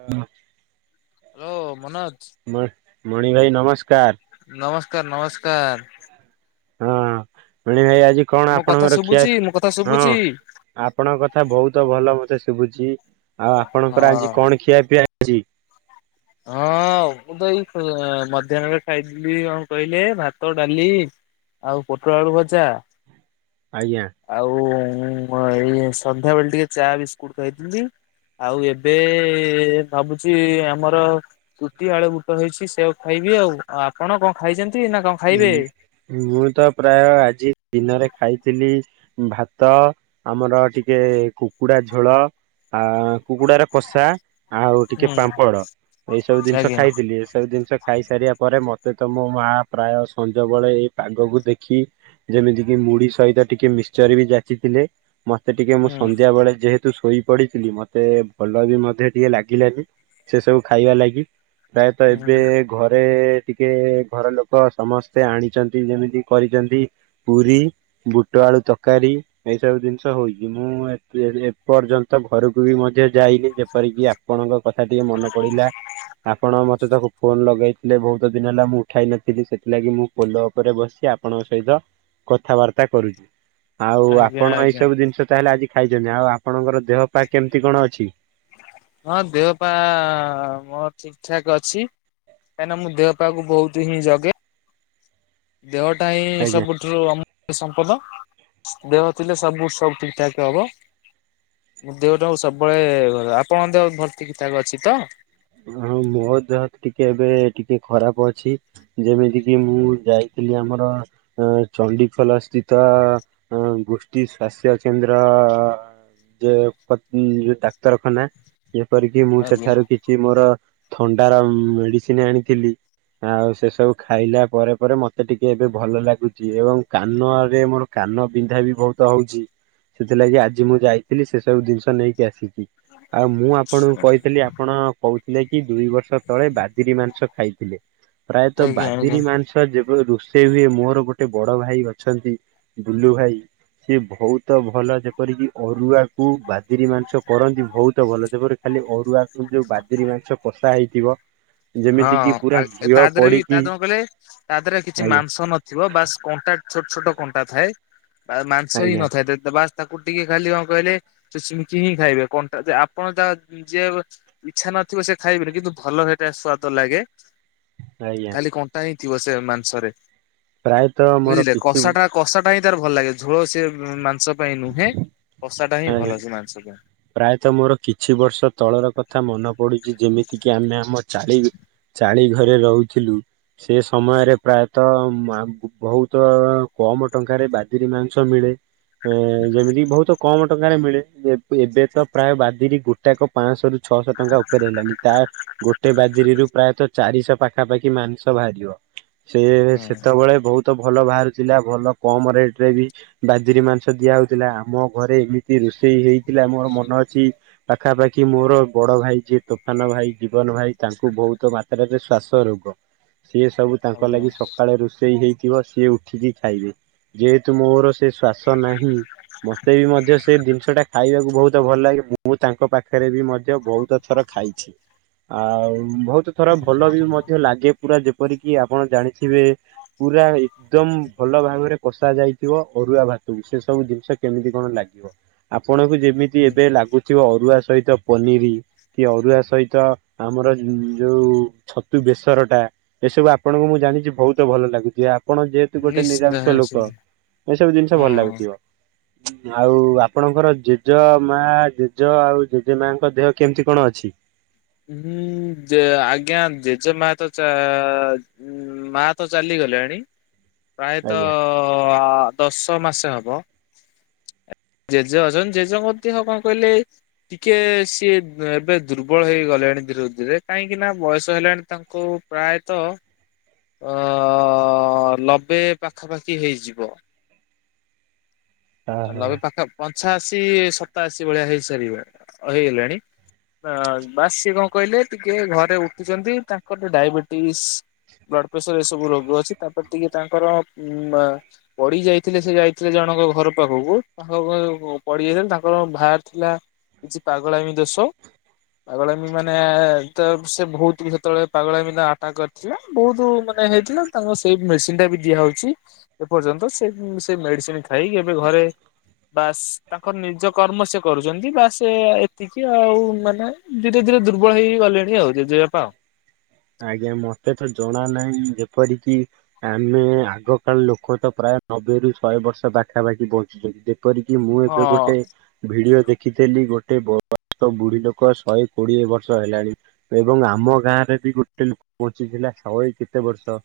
Hello. Hello Manoj. ମ ମଣି ଭାଇ ନମସ୍କାର। ନମସ୍କାର ନମସ୍କାର। ହଁ ମଣି ଭାଇ ଆଜି କଣ ମୋ କଥା ଆପଣଙ୍କର ଖିଆ ଶୁଭୁଛି ମୋ କଥା ହଁ। ଶୁଭୁଛି? ଆପଣଙ୍କ କଥା ବହୁତ ଭଲ ମତେ ଶୁଭୁଛି ଆଉ ଆପଣଙ୍କର ହଁ ଆଜି କଣ ଖିଆ ପିଇଆ ହେଇଛି। ହଁ ମୁଁ ତ ଏଇ ଅଁ ମଧ୍ୟାହ୍ନରେ ଖାଇଥିଲଥିଲି କଣ କହିଲେ ଭାତ ଡାଲି। ଆଉ ପୋଟଳ ଆଳୁ ଭଜା। ଆଜ୍ଞା। ଆଉ ଏଇ ସନ୍ଧ୍ୟାବେଳେ ଟିକେ ଚା ବିସ୍କୁଟ ଖାଇି ଥିଲି। ଆଉ ଏବେ ଭାବୁଛି ଆମର। ର ରୁଟି ଆଳୁ ବୁଟ ହେଇଛି ସେଇଆକୁ ଖାଇବି ଆଉ ଆଉ ଆପଣ କଣ ଖାଇଛନ୍ତି ନା କଁ। ହୁଁ ମୁଁ ତ ପ୍ରାୟ ଆଜି ଦିନରେ ଖାଇଥିଲି। ଭାତ ଆମର ଟିକେ କୁକୁଡ଼ା ଝୋଳ। ଆ କୁକୁଡାର କଷା ଆଉ ଟିକେ ହୁଁ ପାମ୍ପଡ ଏଇ ସବୁ ଜିନ୍ଷ ଆଜ୍ଞା ଖାଇଥିଲି ଏସବୁ ଜିନ୍ଷ ଖାଇସାରିଆ ପରେ ମତେ ତୋ ମୋ ମା ପ୍ରାୟ ସଞ୍ଜବେଳେ ଏଇ ପାଗକୁ ଦେଖି ଯେମିତିକି ମୁଢି ସହିତ ଟିକେ ମିଶଚର ବି ଯାଚିଥିଲେ ମତେ ଟିକେ ମୁଁ ହୁଁ ସନ୍ଧ୍ୟାବେଳେ ଯେହେ ତୁ ଶୋଇପଡିଥିଲି ମତେ ଭଲ ବି ମଧ୍ୟ ଟିକେ ଲାଗିଲାନି ସେ ସବୁ ଖାଇବା ଲାଗି। ପ୍ରାୟତ ଏବେ ହୁଁ ଘରେ ଟିକେ ଘର ଲୋ ତ ସମସ୍ତେ ଆଣିଚନ୍ତି ଯେମିତି କରିଚନ୍ତି ପୁରୀ, ବୁଟ ଆଳୁ ତରକାରୀ। ଏଇସବୁ ଜିନ୍ଷ ହଉଚି ମୁଁ ଏ ତେ ଏପର୍ଯ୍ୟନ୍ତ ଘରକୁ ବି ମଧ୍ୟ ଯାଇନି ଯେପରିକି ଆ ଆପଣଙ୍କ କଥା ଟିକେ ମନ ପଡିଲା ଆପଣ ମତେ ତାକୁ ଫୋନ ଲଗେଇଥିଲେ ବହୁତ ଦିନି ହେଲା ମୁଁ ଉଠାଇ ନ ଥିଲି ସେଥିଲାଗି ମୁଁ ପୋଲ ଉପରେ ବସି ଆପଣଙ୍କ ସହିତ କଥାବାର୍ତ୍ତା କରୁଚି। ଆଉ ଆଜ୍ଞା ଆପଣ ଏଇ ଆଜ୍ଞା ସବୁ ଜିନ୍ଷ ତାହେଲେ ଆଜି ଖାଇଚନ୍ତି ଆଉ ଆପଣଙ୍କର ଦେହ ପା କେମ୍ତି କଣ ଅଛି? ହଁ ଦେହ ପା ମୋର ଠିକ୍ ଠାକ୍ ଅଛି। କାହିଁକିନା ମୁଁ ଦେଅପାକୁ ବହୁତ୍ ହିଁ ଜଗେ। ଦେହଟା ହିଁ ଆଜ୍ଞା। ସବୁ ଅମୂଲ୍ୟ ସମ୍ପଦ ଦେହ ଥିଲେ ସବୁ ସବୁ ଠିକଠାକ ହବ। ଦେହଟାକୁ ସବୁବେଳେ ଘ ଆପଣଙ୍କ ଦେହ ଭଲ ଠିକଠାକ୍ ଅଛି ତ? ହଁ ମୋ ଦେହ ଟିକେ ଏବେ ଟିକେ ଖରାପ ଅଛି। ଯେମିତି କିି ମୁଁ ଯାଇଥିଲି ଆମର ଏ ଚଣ୍ଡିଖୋଲ ସ୍ଥିତ ଗୋଷ୍ଠୀ ସ୍ବାସ୍ଥ୍ୟ କେନ୍ଦ୍ର। ଯେ ପ ଉଁ ଡାକ୍ତରଖାନା ଯେପରିକି ମୁଁ ଆଜ୍ଞା। ସେଠାରୁ କି ଛି ମୋର ଥଣ୍ଡାର ମେଡ଼ିସିନ୍ ଆଣିଥିଲି। ଆଉ ସେ ସବୁ ଖାଇଲା ପରେ ପରେ ମତେ ଟିକେ ଏବେ ଭଲ ଲାଗୁଚି ଏବଂ କାନରେ ମୋର କାନ ବିନ୍ଧା ବି ବହୁତ ହଉଚି ସେଥିଲାଗି ଆଜି ମୁଁ ଯାଇଥିଲି ସେ ସବୁ ଜିନ୍ଷ ନେଇକି ଆସିଚି। ଆଉ ମୁଁ ଆପଣଙ୍କୁ କହିଥିଲି ଆପଣ କଉଥିଲେ କି ଦୁଇ ବର୍ଷ ତଳେ ବାଦିରି ମାଂସ ଖାଇଥିଲେ ପ୍ରାୟତଃ ଆଜ୍ଞା ଆଜ୍ଞା ବାଦିରି ମାଂସ୍ ତ ଯେବେ ରୋଷେଇ ହୁଏ ମୋର ଗୋଟେ ବଡ ଭାଇ ଅଛନ୍ତି ବୁଲୁ ଭାଇ। ସିଏ ବହୁତ ଭଲ ଯେପରିକି ଅରୁଆକୁ ବାଦିରି ମାଂସ କରନ୍ତି ବହୁତ ଭଲ [unintelligible] ଖାଲି ଅରୁଆକୁ ଯୋଉ ବାଦିରୀ ମାଂସ କଷା ହେଇଥିବ। ହଁ ଯେମିତି କିି ପୁରା ଆ ତା ଘିଅ ଦେଅରେ ବି ତାହ ପଡିକି କଣ କଇଲେ ତା ଦେହରେ କିଛି ଆଜ୍ଞା ମାଂସ ମାଂସ ନଥିବ ବାସ୍ କଣ୍ଟା ଛୋଟ ଛୋଟ କଣ୍ଟା ଥାଏ ବା ମାଂସ ହିଁ ଆଜ୍ଞା ନଥାଏ [unintelligible] ବାସ୍ ତାକୁ ଟିକେ ଖାଲି କଁ କଇଲେ ସୁସୁମିକି ହିଁ ଖାଇବେ କଣ୍ଟା ଯେ ଆପଣ ତା ଯିଏ ଗୋ ଇଚ୍ଛା ନଥିବ ସେ ଖାଇବିନି କିନ୍ତୁ ଭଲ ହେଟା ସ୍ଵାଦ ଲାଗେ। ଆଜ୍ଞା। ଖାଲି କଣ୍ଟା ହିଁ ଥିବ ସେ ମାଂସରେ ପ୍ରାୟତଃ ମୋର ବୁଝିଲେ କିଛି କଷାଟା କଷାଟା ହିଁ ତାର ଭଲ ଲାଗେ ଝୋଳ ସେ ମ ମାଂସ ପାଇଁ ନୁହେଁ କଷା ଟା ହିଁ ଆଜ୍ଞା ଭଲ ସେ ମାଂସ ପାଇଁ। ପ୍ରାୟତଃ ମୋର କିଛି ବର୍ଷ ତଳର କଥା ମନ ପଡ଼ୁଚି ଯେମିତିକି ଆମେ ଆମ ଚାଳି ଚାଳି ଘରେ ରହୁଥିଲୁ। ସେ ସମୟରେ ପ୍ରାୟତଃ ମାମ୍‌ ବହୁତ କମ ଟଙ୍କାରେ ବାଦିରି ମାଂସ ମିଳେ। ଏ ଯେମିତି ବହୁତ କମ ଟଙ୍କାରେ ମିଳେ ଏବେ ଏବେ ତ ପ୍ରାୟ ବାଦିରି ଗୋଟାକ ପାଆଁଶରୁ ଛଅଶହ ଟଙ୍କା ଉପରେ ହେଲାଣି ତା ଗୋଟେ ବାଦିରୀରୁ ପ୍ରାୟତଃ ଚାରିଶହ ପା ଖାପାଖି ମାଂସ ବାହାରଯିବ ସେ ହଁ ସେତେବଳେ ବହୁତ୍ ତ ଭଲ ବାହାରୁଥିଲା ଭଲ କମ ରେଟରେ ବି ବାଦିରୀ ମାଂସ ଦିଆ ହଉଥିଲା ଆମ ଘରେ ଏମିତି ରୋଷେଇ ହେଇଥିଲା ମୋର ମନ ଅଛି ପାଖାପାଖି ମୋର ବଡ ଭାଇ ଯିଏ ତୋଫାନ ଭାଇ, ଜୀବନ ଭାଇ ତାଙ୍କୁ ବହୁତ ମାତ୍ରାରେରେ ଶ୍ଵାସ ରୋଗ। ସିଏ ସବୁ ତାଙ୍କ ଆଜ୍ଞା। ଲାଗି ସକାଳେ ରୋଷେଇ ହେଇଥିବ ସିଏ ଉ କ୍ଷୀରୀ ଖାଇବେ ଯେହେତୁ ମୋର ସେ ଶ୍ଵାସ ନାହିଁ ମୋତେ ବି ମଧ୍ୟ ସେ ଜିନିସଟା ଖାଇବାକୁ ବହୁତ ଭଲ ଲାଗେ ମୁଁ ତାଙ୍କ ପାଖରେ ବି ମଧ୍ୟ ବହୁତ ଥର ଖାଇଛି। ଆଉ ବହୁତ ଥର ଭଲ ବି ମଧ୍ୟ ଲାଗେ ପୁରା ଯେପରିକି ଆପଣ ଜାଣିଥିବେ ପୁରା ଏକଦମ ଭଲ ଭାବରେ କଷା ଯାଇଥିବ ଅରୁଆ ଭାତକୁ ସେ ସବୁ ଜିନିଷ କେମିତି କଣ ଲାଗିବ ଆପଣଙ୍କୁ ଯେମିତି ଏବେ ଲାଗୁଥିବ ଅରୁଆ ସହିତ ପନିର କି ଅରୁଆ ସହିତ ଆମର ଯୋଉ ଛତୁ ବେସର ଟା। ଏସବୁ ଆପଣଙ୍କୁ ମୁଁ ଜାଣିଛି ବହୁତ ଭଲ ଲାଗୁଥିବ ଆପଣ ଯେହେତୁ ଗୋଟେ ନିଶ୍ଚିନ୍ତ ନିରାମିଷ ଲୋକ। ନିଶ୍ଚିନ୍ତ ଏସବୁ ଜିନିଷ ଭଲ ହଁ। ଲାଗୁଥିବ। ଆଉ ଆପଣଙ୍କର ଜେଜେ ମା ଜେଜ ଆଉ ଜେଜେମାଙ୍କ ଦେହ କେମିତି କଣ ଅଛି? ହୁଁ ଯେ ଆଜ୍ଞା ଜେଜେମା ଚା ଉଁ ମା ତ ଚାଲିଗଲେଣି ପ୍ରାୟତଃ ଆଜ୍ଞା। ଅ ଦଶ ମାସ ହବ ଜେଜେ ଅଛନ୍ତି ଜେଜେଙ୍କ ଦେହ କଣ କହିଲେ ଟିକିଏ ସିଏ ଏବେ ଦୁର୍ବଳ ହେଇଗଲ ଲେଣି ଧୀରେ ଧୀରେ କାହିଁକି ନା ବୟସ ହେଲାଣି ତାଙ୍କୁ ପ୍ରାୟତ ଅ ଲବେ ପାଖାପାଖି ହେଇଯିବ। ହଁ ହଁ ନବେ ପାଖ ପଞ୍ଚାଅଶି ସତାଅଶି ଭଳିଆ ହେଇ ସାରିବଣି ହେଇଗଲେଣି। ବାସ ସେ କଣ କହିଲେ ଟିକେ ଘରେ ଉଠୁଛନ୍ତି ତାଙ୍କର ଡାଇବେଟିସ୍ ବ୍ଲଡ ପ୍ରେସର ଏ ସବୁ ରୋଗ ଅଛି ତାପରେ ଟିକେ ତାଙ୍କର ଉ ପଡି ଯାଇଥିଲେ ସେ ଯାଇଥିଲେ ଜଣଙ୍କ ଘର ପାଖକୁ ତାଙ୍କ ପଡି ଯାଇଥିଲା ତାଙ୍କର ବାହାରି ଥିଲା କିଛି ପାଗଳାମି ଦୋଷ। ପାଗଳମୀ ମାନେ ତ ସେ ବହୁତ ସେତେବେଳେ ପାଗଳାମି ଆଟାକ୍ କରି ଥିଲା ବହୁତ ମାନେ ହେଇଥିଲା ତାଙ୍କ ସେଇ ମେଡିସିନ ଟା ବି ଦିଆ ହଉଛି। ଏପର୍ଯ୍ୟନ୍ତ ସେ ସେ ମେଡିସିନ ଖାଇକି ଏବେ ଘରେ ବାସ୍ ତାଙ୍କର ନିଜ କର୍ମ ସେ କରୁଛନ୍ତି ବା ସେ ଏତିକି ଆଉ ମାନେ ଧୀରେ ଧୀରେ ଦୁର୍ବଳ ହେଇ ଗଲେଣି ଆଉ ଜେଯେବାପା ଆଉ। ଆଜ୍ଞା ମତେ ତ ଜଣା ନାହିଁ ଯେପରିକି ଆମେ ଆଗ କାଳ ଲୋକ ତ ପ୍ରାୟ ନବେରୁ ଶହେ ବର୍ଷ ପାଖାପାଖି ବଞ୍ଚୁଛନ୍ତି ଦେ ଯେପରିକି ମୁଁ ଏବେ ହଁ ଗୋଟେ ଭିଡିଓ ଦେଖିଥିଲି ଗୋଟେ ବୟକ ବୁଢୀ ଲୋକ ଶହେ କୋଡିଏ ବର୍ଷ ହେଲାଣି। ଏବଂ ଆମ ଗାଁ ରେ ବି ଗୋଟେ ଲୁକ ବଞ୍ଚିଥିଲା ଶହେ କେତେ ବର୍ଷ?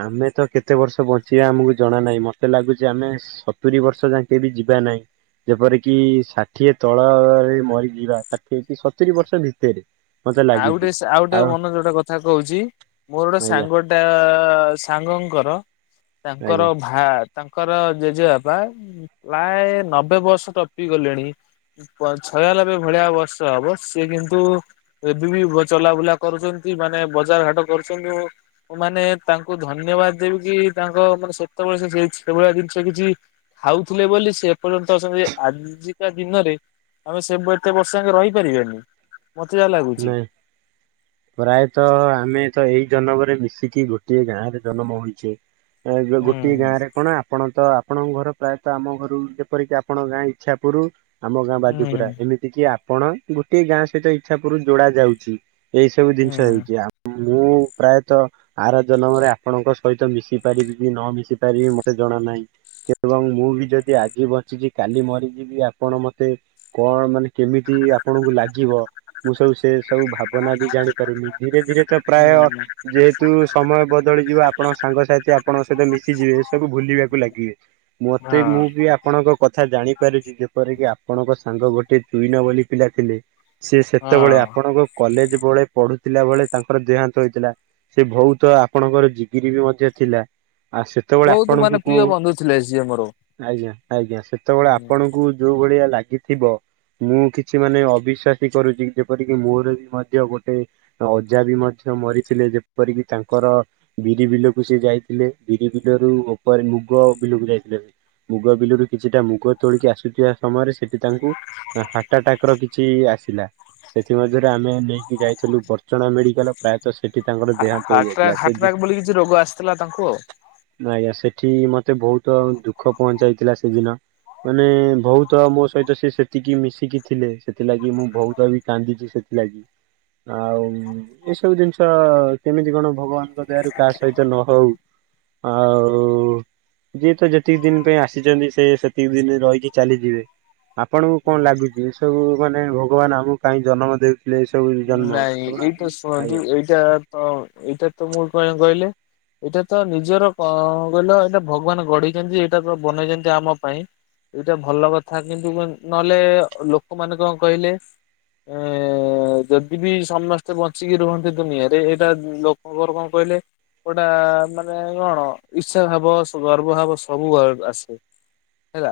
ଆମେ ତ କେତେ ବର୍ଷ ବଞ୍ଚିବା ଆମକୁ ଜଣା ନାହିଁ ମତେ ଲାଗୁଛି ଆମେ ସତୁରି ବର୍ଷ ଯାକେ ବି ଯିବା ନାହିଁ। ଯେପର କିି ଷାଠିଏ ତଳରେ ମରିଯିବା ଷାଠିଏ କି ସତୁରି ବର୍ଷ ଭିତରେ। ମତେ ଆଉ ଲାଗୁଛି ଗୁଟେ ଶା ଆଉ ଗୁଟେ ମନର ଯୋଉଟା କ କଥା କହୁଛି ମୋର ଆଜ୍ଞା ସାଙ୍ଗଟା ସାଙ୍ଗଙ୍କର ଆଜ୍ଞା ତାଙ୍କର ଭା ତାଙ୍କର ଜେଜେବାପା ପ୍ରାୟ ନବେ ବର୍ଷ ଟପି ଗଲେଣି। ପ ଛୟଲାବେ ଭଳିଆ ବର୍ଷ ହବ ସିଏ କିନ୍ତୁ ଏବେ ବି ଚଲା ବୁଲା କରୁଛନ୍ତି ମାନେ ବଜାର ଘାଟ କରୁଛନ୍ତି ମୁଁ ମାନେ ତାଙ୍କୁ ଧନ୍ୟବାଦ ଦେବି କି ତାଙ୍କ ସେତେବେଳେ ସେଭଳିଆ ଜିନିଷ କିଛି ଖାଉଥିଲେ ବୋଲି ସେ ପର୍ଯ୍ୟନ୍ତ ଅଛନ୍ତି ଆଜିକା ଦିନରେ ଆମେ ସେ ଏତେ ବର୍ଷ ଆଙ୍କେ ରହିପାରିବା କି? ପଚିବା ଲାଗୁ। ନାଇ। ପ୍ରାୟତଃ ଆମେ ତ ଏଇ ଜନ୍ମରେ ମିଶିକି ଗୋଟିଏ ଗାଁ ରେ ଜନ୍ମ ହୋଇଛେ। ଏ ଯୋ ହୁଁ ଗୋଟିଏ ଗାଁରେ କଣା? ଆପଣ ତ ଆପଣଙ୍କ ଘର ପ୍ରାୟତଃ ଆମ ଘରୁ ଯେପରିକି ଆପଣ ଗାଁ ଇଛା ପୁରୁ। ଆମ ଗାଁ ବାଜୁପୁରା ହୁଁ ଏମିତି କି ଆପଣ ଗୋଟିଏ ଗାଁ ସେଇଟା ଇଚ୍ଛା ପୁରୁ ଯୋଡା ଯାଉଛି। ଏଇ ସବୁ ଜିନିଷ ହୁଁ ହେଉଛି ଆପ ମୁଁ ପ୍ରାୟତଃ ଆର ଜନମରେ ଆପଣଙ୍କ ସହିତ ମିଶି ପାରିବି କି ନ ମିଶି ପାରିବି ମତେ ଜଣା ନାହିଁ। ଏବଂ ମୁଁ ବି ଯଦି ଆଜି ବଞ୍ଚିଛି କାଲି ମରିଯିବି ଆପଣ ମତେ କଣ ମାନେ କେମିତି ଆପଣଙ୍କୁ ଲାଗିବ ମୁଁ ସବୁ ସେ ସବୁ ଭାବନା ବି ଜାଣିପାରୁନି ଧୀରେ ଧୀରେ ତ ପ୍ରାୟ ହୁଁ ଯେ ଯେହେତୁ ସମୟ ବଦଳିଯିବ ଆପଣଙ୍କ ସାଙ୍ଗସାଥି ଆପଣଙ୍କ ସହିତ ମିଶିଯିବେ ଏ ସବୁ ଭୁଲିବାକୁ ଲାଗିବେ। ମତେ ମୁଁ ହଁ ବି ଆପଣଙ୍କ କଥା ଜାଣିପାରୁଛି ଯେପରିକି ଆପଣଙ୍କ ସାଙ୍ଗ ଗୋଟେ ଚୁଇନ ବୋଲି ପିଲା ଥିଲେ ସେ ସେତେବେଳେ ହଁ। ଆପଣଙ୍କ କଲେଜ ବଳେ ପଢୁଥିଲା ବଳେ ତାଙ୍କର ଦେହାନ୍ତ ହେଇଥିଲା। ସେ ବହୁତ ଆପଣଙ୍କର ଜଗିରି ବି ମଧ୍ୟ ଥିଲା। ଆ ସେତେବେଳେ ବହୁତ ଆପଣଙ୍କୁ ମାନେ ମୂଁ ପ୍ରିୟ ବନ୍ଧୁ ଥିଲେ ସିଏ ମୋର। ଆଜ୍ଞା ଆଜ୍ଞା ସେତେବେଳେ ହୁଁ ଆପଣଙ୍କୁ ଯୋଉ ଭଳିଆ ଲାଗିଥିବ ମୁଁ କିଛି ମାନେ ଅବିଶ୍ବାସୀ କରୁଛି। ଯେପରିକି ମୋର ବି ମଧ୍ୟ ଗୋଟେ ଅଜା ବି ମଧ୍ୟ ମରିଥିଲେ ଯେପରିକି ତାଙ୍କର ବିରି ବିଲକୁ ସେ ଯାଇଥିଲେ ବିରି ବିଲରୁ ଉପରେ ମୁଗ ବିଲକୁ ଯାଇଥିଲେ। ମୁଗ ବିଲରୁ କିଛିଟା ମୁଗ ତୋଳିକି ଆସୁଥିବା ସମୟରେ ସେଠି ତାଙ୍କୁ ହାଟ ଆଟାକ୍ ର କିଛି ଆସିଲା। ସେଥି ମଧ୍ୟରେ ଆମେ ନେଇକି ଯାଇଥିଲୁ ବର୍ଚଣା ମେଡିକାଲ। ପ୍ରାୟତଃ ସେଠି ତାଙ୍କର ଦେହାନ୍ତ ହାର୍ଟ ହୋଇଯାଇଥିଲା ସେଠି ହାର୍ଟଟାକ୍ ବୋଲି କିଛି ରୋଗ ଆସିଥିଲା ତାଙ୍କୁ ଆଉ। ଆଜ୍ଞା ସେଠି ମତେ ବହୁତ ଦୁଃଖ ପହଞ୍ଚାଇଥିଲା ସେଦିନ। ମାନେ ବହୁତ ମୋ ସହିତ ସେ ସେତିକି ମିଶିକି ଥିଲେ ସେଥିଲାଗି ମୁଁ ବହୁତ କହିବି କାନ୍ଦିଚି ସେଥିଲାଗି ଆଉ ଏସବୁ ଜିନିଷ କେମିତି କଣ ଭଗବାନଙ୍କ ଦୟାରୁ କାହା ସହିତ ନ ହଉ। ଆଉ ଯିଏ ତ ଯେତିକି ଦିନ ପାଇଁ ଆସିଛନ୍ତି ସେ ସେତିକି ଦିନ ରହିକି ଚାଲିଯିବେ। ଆପଣଙ୍କୁ କଣ ଲାଗିଛି ସବୁ ମାନେ ଭଗବାନ ଆମକୁ କାହିଁ ଜନ୍ମ ଦେଉ ଏଇ ସବୁ ଜନ୍ମ ନାଇଁ ଏଇଟା ଶୁଣନ୍ତୁ ଆଜ୍ଞା। ଏଇଟା ତ ଏଇଟା ତ ମୁଁ କଣ କହିଲେ ଏଇଟା ତ ନିଜର କ କହିଲ ଏଇଟା ଭଗବାନ ଗଢ଼ିଛନ୍ତି ଏଇଟା ପା ବନେଇଛନ୍ତି ଆମ ପାଇଁ। ଏଇଟା ଭଲ କଥା କିନ୍ତୁ ନହେଲେ ଲୋକମାନେ କଣ କହିଲେ ଏ ଏ ଏ ଯଦି ବି ସମସ୍ତେ ବଞ୍ଚିକି ରୁହନ୍ତି ଦୁନିଆରେ ଏଇଟା ଲୋକଙ୍କର କଣ କହିଲେ ଗୋଟା ମାନେ କଣ ଇର୍ଷା ଭାବ ଗର୍ବ ଭାବ ସବୁ ବା ଆସେ। ହେଲା।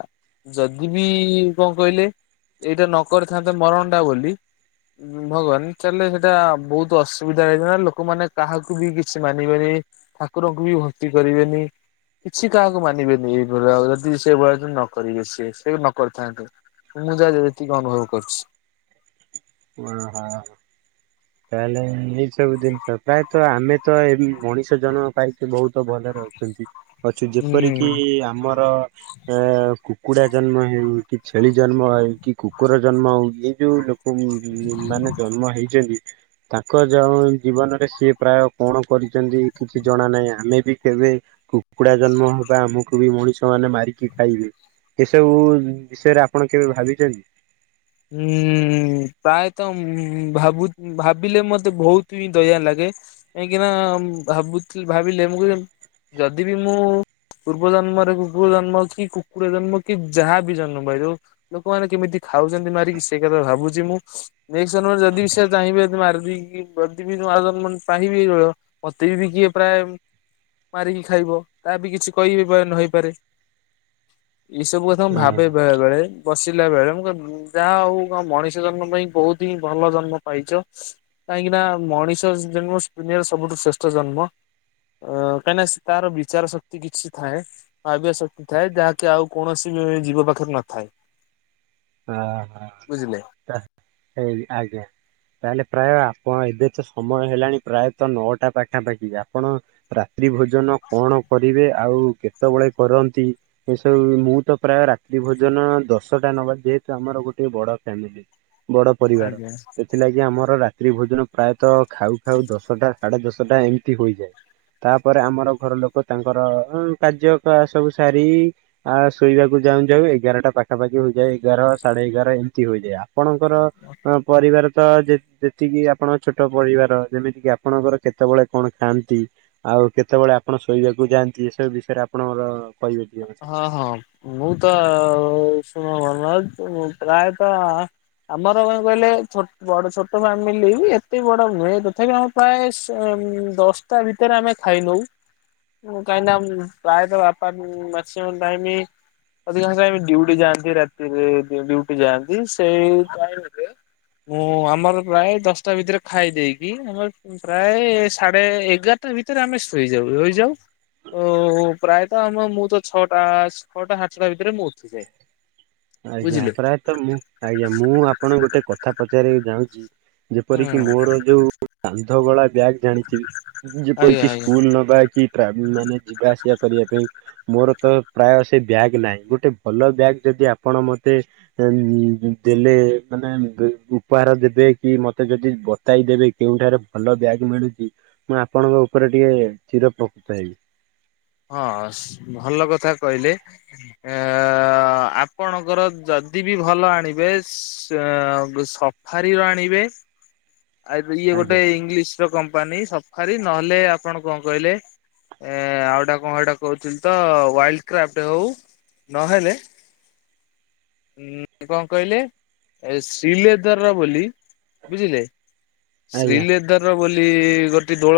ଯଦି ବି କଣ କହିଲେ ଏଇଟା ନ କରିଥାନ୍ତେ ମରଣ ଟା ବୋଲି ଭଗବାନ ତାହେଲେ ସେଟା ବହୁତ ଅସୁବିଧା ହେଇଥାନ୍ତା ଲୋକମାନେ କାହାକୁ ବି କିଛି ମାନିବେନି ଠାକୁରଙ୍କୁ ବି ଭକ୍ତି କରିବେନି। କିଛି କାହାକୁ ମାନିବେନି ଏଇ ଭଳିଆ ଯଦି ସେ ଭଳିଆଯଦି ନ କରିବେ ସିଏ ସେ ନ କରିଥାନ୍ତେ। ମୁଁ ଯା ଯେତିକି ଅନୁଭବ କରିଛି। ହଁ। [inaudible] [inaudible] ତାହେଲେ ଏଇ ସବୁ ଜିନିଷ ପ୍ରାୟତଃ ଆମେ ତ ଏ ମଣିଷ ଜନ୍ମ ପାଇକି ବହୁତ ଭଲରେ ଅଛନ୍ତି। ଅଛୁ ଯେପରିକି ହୁଁ। ଆମର ଏ କୁକୁଡା ଜନ୍ମ ହେଉ କି ଛେଳି ଜନ୍ମ ହେଉ କି କୁକୁର ଜନ୍ମ ହଉ ଇଏ ଯୋଉ ଲୋ ଉଁ ମାନେ ଜନ୍ମ ହେଇଚନ୍ତି ତାଙ୍କ ଜ ଜୀବନରେ ସିଏ ପ୍ରାୟ କଣ କରିଚନ୍ତି କିଛି ଜଣା ନାହିଁ ଆମେ ବି କେବେ କୁକୁଡା ଜନ୍ମ ହବା ଆମକୁ ବି ମଣିଷ ମାନେ ମାରିକି ଖାଇବେ ଏସବୁ ବିଷୟରେ ଆପଣ କେବେ ଭାବିଛନ୍ତି? ହୁଁ ପ୍ରାୟତଃ ଭାବୁ ଭାବିଲେ ମତେ ବହୁତ ହିଁ ଦୟା ଲାଗେ। କାହିଁକିନା ଭାବୁଥିଲ ଭାବିଲେ ମୁଁ ଯଦି ବିି ମୁଁ ପୂର୍ବ ଜନ୍ମରେ କୁକୁର ଜନ୍ମ କି କୁକୁଡ଼ା ଜନ୍ମ କି ଯାହା ବି ଜନମ ହେଉ ଲୋକମାନେ କେମିତି ଖାଉ ଚନ୍ତି ମାରିକି ସେଇ କଥା ଭାବୁଚି ମୁଁ ନେଷ୍ଟେ୍ ଜନ୍ମରେ ଯଦି ବି ସେ ଚାହିଁବେ ସେ ମାରିଦେଇକି ଯଦି ବି ନୂଆ ଜନ୍ ମନ୍ ପାହିବି ବୟ ମତେ ବି କିଏ ପ୍ରାୟ ମାରିକି ଖାଇବ ତା ବି କିଛି କହିବି ନ ହେଇପାରେ ଏସବୁ ତ ହଁ ଭାବେ ବେଳେ ବେଳେ ବସିଲା ବେଳେ ମୁଁ ଯା ହଉ ଅ ମଣିଷ ଜନ୍ମ ପାଇଁ ବହୁତ୍ ହିଁ ଭଲ ଜନ୍ମ ପାଇଚ। କାହିଁକି ନା ମଣିଷ ଜନ୍ମ ଦୁନିଆର ସବୁଠୁ ଶ୍ରେଷ୍ଠ ଜନ୍ମ। ଅ କାଇଁନା ସ୍ ତାର ବିଚାର ଶକ୍ତି କିଛି ଥାଏ ଭାବିବା ଶକ୍ତି ଥାଏ ଯାହାକି ଆଉ କୌଣସି ବି ଜୀବ ପାଖରେ ନଥାଏ। ଆ ହା। ବୁଝିଲେ। ତାଃ ହେଇ ଆଜ୍ଞା। ତାହେଲେ ପ୍ରାୟ ଆପଣ ଏବେ ତ ସମୟ ହେଲାଣି ପ୍ରାୟତଃ ନଅଟା ପାଖାପାଖି ଆପଣ ରାତ୍ରି ଭୋଜନ କଣ କରିବେ ଆଉ କେତବେଳେ କରନ୍ତି? ଏସବୁ ମୁଁ ତ ପ୍ରାୟ ରାତ୍ରି ଭୋଜନ ଦଶଟା ନ ବା ଯେହେତୁ ଆମର ଗୋଟେ ବଡ ଫ୍ୟାମିଲି ବଡ ପରିବାର ଆଜ୍ଞା। ଏଥିଲାଗି ଆମର ରାତ୍ରି ଭୋଜନ ପ୍ରାୟତଃ ଖାଉ ଖାଉ ଦଶଟା ସାଢେ ଦଶଟା ଏମିତି ହୋଇଯାଏ। ତାପରେ ଆମର ଘର ଲୋକ ତାଙ୍କର ଉଁ କାର୍ଯ୍ୟକଳା ସବୁ ସାରି ଆ ଶୋଇବାକୁ ଯାଉଁ ଯାଉଁ ଏଗାରଟା ପାଖାପାଖି ହୋଇଯାଏ। ଏଗାର ସାଢେ ଏଗାର ଏମିତି ହୋଇଯାଏ ଆପଣଙ୍କର ପରିବାର ତ ଯେ ଯେ ଯ ଏତିକି ଆପଣଙ୍କ ଛୋଟ ପରିବାର ଯେମିତି କିି ଆପଣଙ୍କର କେତବେଳେ କଣ ଖାଆନ୍ତି ଆଉ କେତବେଳେ ଆପଣ ଶୋଇବାକୁ ଯାଆନ୍ତି ଏସବୁ ବିଷୟରେ ଆପଣଙ୍କର କହିବେ ଟିକେ ମତେ। ହଁ ହଁ ମୁଁ ତ ଶୁଣ [inaudible] ପ୍ରାୟତଃ ଆମର କଁ କହିଲେ ଛୋଟ୍ ବଡ ଛୋଟ ଫ୍ୟାମିଲି ବି ଏତେ ବଡ ନୁହେଁ ତଥାପି ଆମ ପ୍ରାୟଶ ଦଶଟା ଭିତରେ ଆମେ ଖାଇ ନଉ ଉଁ କାଇଁ ନା ପ୍ରାୟ ତ ବାପା ମ୍ୟାକ୍ସିମନ୍ ଟାଇମ୍ ଅଧିକାଂଶ ଟାଇମ୍ ଡ୍ୟୁଟି ଯାଆନ୍ତି ରାତିରେ ଡ୍ୟୁଟି ଯାଆନ୍ତି ସେଇ ପାଇଁ କି ମୁଁ ଆମର ପ୍ରାୟ ଦଶଟା ଭିତରେ ଖାଇ ଦେଇକି ଆମର ପ୍ରାୟ ସାଢେ ଏଗାରଟା ଭିତରେ ଆମେ ଶୋଇଯାଉ ହୋଇଯାଉ ପ୍ରାୟ ତ ଆମ ମୁଁ ତ ଛଅଟା ଛଅଟା ସାଡେ ଛଅଟା ଭିତରେ ମୁଁ ଉଠିଯାଏ। ଆଜ୍ଞା ବୁଝିଲେ। ପ୍ରାୟତଃ ମୁଁ ଆଜ୍ଞା ମୁଁ ଆପଣଙ୍କୁ ଗୋଟେ କଥା ପଚାରିବାକୁ ଯାଉଁଚି ହୁଁ ଯେପରିକି ମୋର ଯୋଉ କାନ୍ଧ ଗଳା ବ୍ୟାଗ୍ ଜାଣିଥିବେ ଆଜ୍ଞା ଯେପରିକି ଆଜ୍ଞା ସ୍କୁଲ ନବା କି ଟ୍ରାଭେଲ ମାନେ ଯିବା ଆସିବା କରିବା ପାଇଁ ମୋର ତ ପ୍ରାୟ ସେ ବ୍ୟାଗ୍ ନାଇଁ ଗୋଟେ ଭଲ ବ୍ୟାଗ୍ ଯଦି ଆପଣ ମତେ ଦେ ଦେଲେ ମାନେ ଉପହାର ଦେବେ କି ମତେ ଯଦି ବ ତାଇ ଦେବେ କେଉଁଠାରେ ଭଲ ବ୍ୟାଗ୍ ମିଳୁଚି ମୁଁ ଆପଣଙ୍କ ଉପରେ ଟିକେ ଚିର ପ୍ରକୃତ ହେବି। ହଁ ସ୍- ଭଲ କଥା କହିଲେ। ଅ- ଆପଣଙ୍କର ଯଦି ବି ଭଲ ଆଣିବେ ସ୍-ଅ-ସବ୍ ଫାରି ର ଆଣିବେ ଆ ଇଏ ଗୋଟେ ଆଜ୍ଞା ଇଂଲିଶ୍ କମ୍ପାନୀ ସଫାରି ନହେଲେ ଆପଣ କଣ କହିଲେ ଏଁ- ଆଉ ଟା କଣ ଏଇଟା କହୁଥିଲି ତ ୱାଇଲ୍ଡ୍ କ୍ରାଫ୍ଟ୍ ହଉ ନହେଲେ ଉଁ- କଣ କହିଲେ ଏ ଶ୍ରୀଲେଦର୍ ର ବୋଲି ବୁଝିଲେ ଆଜ୍ଞା। ଶ୍ରୀଲେଦର୍ ର ବୋଲି ଗୋଟେ ଡୋଳ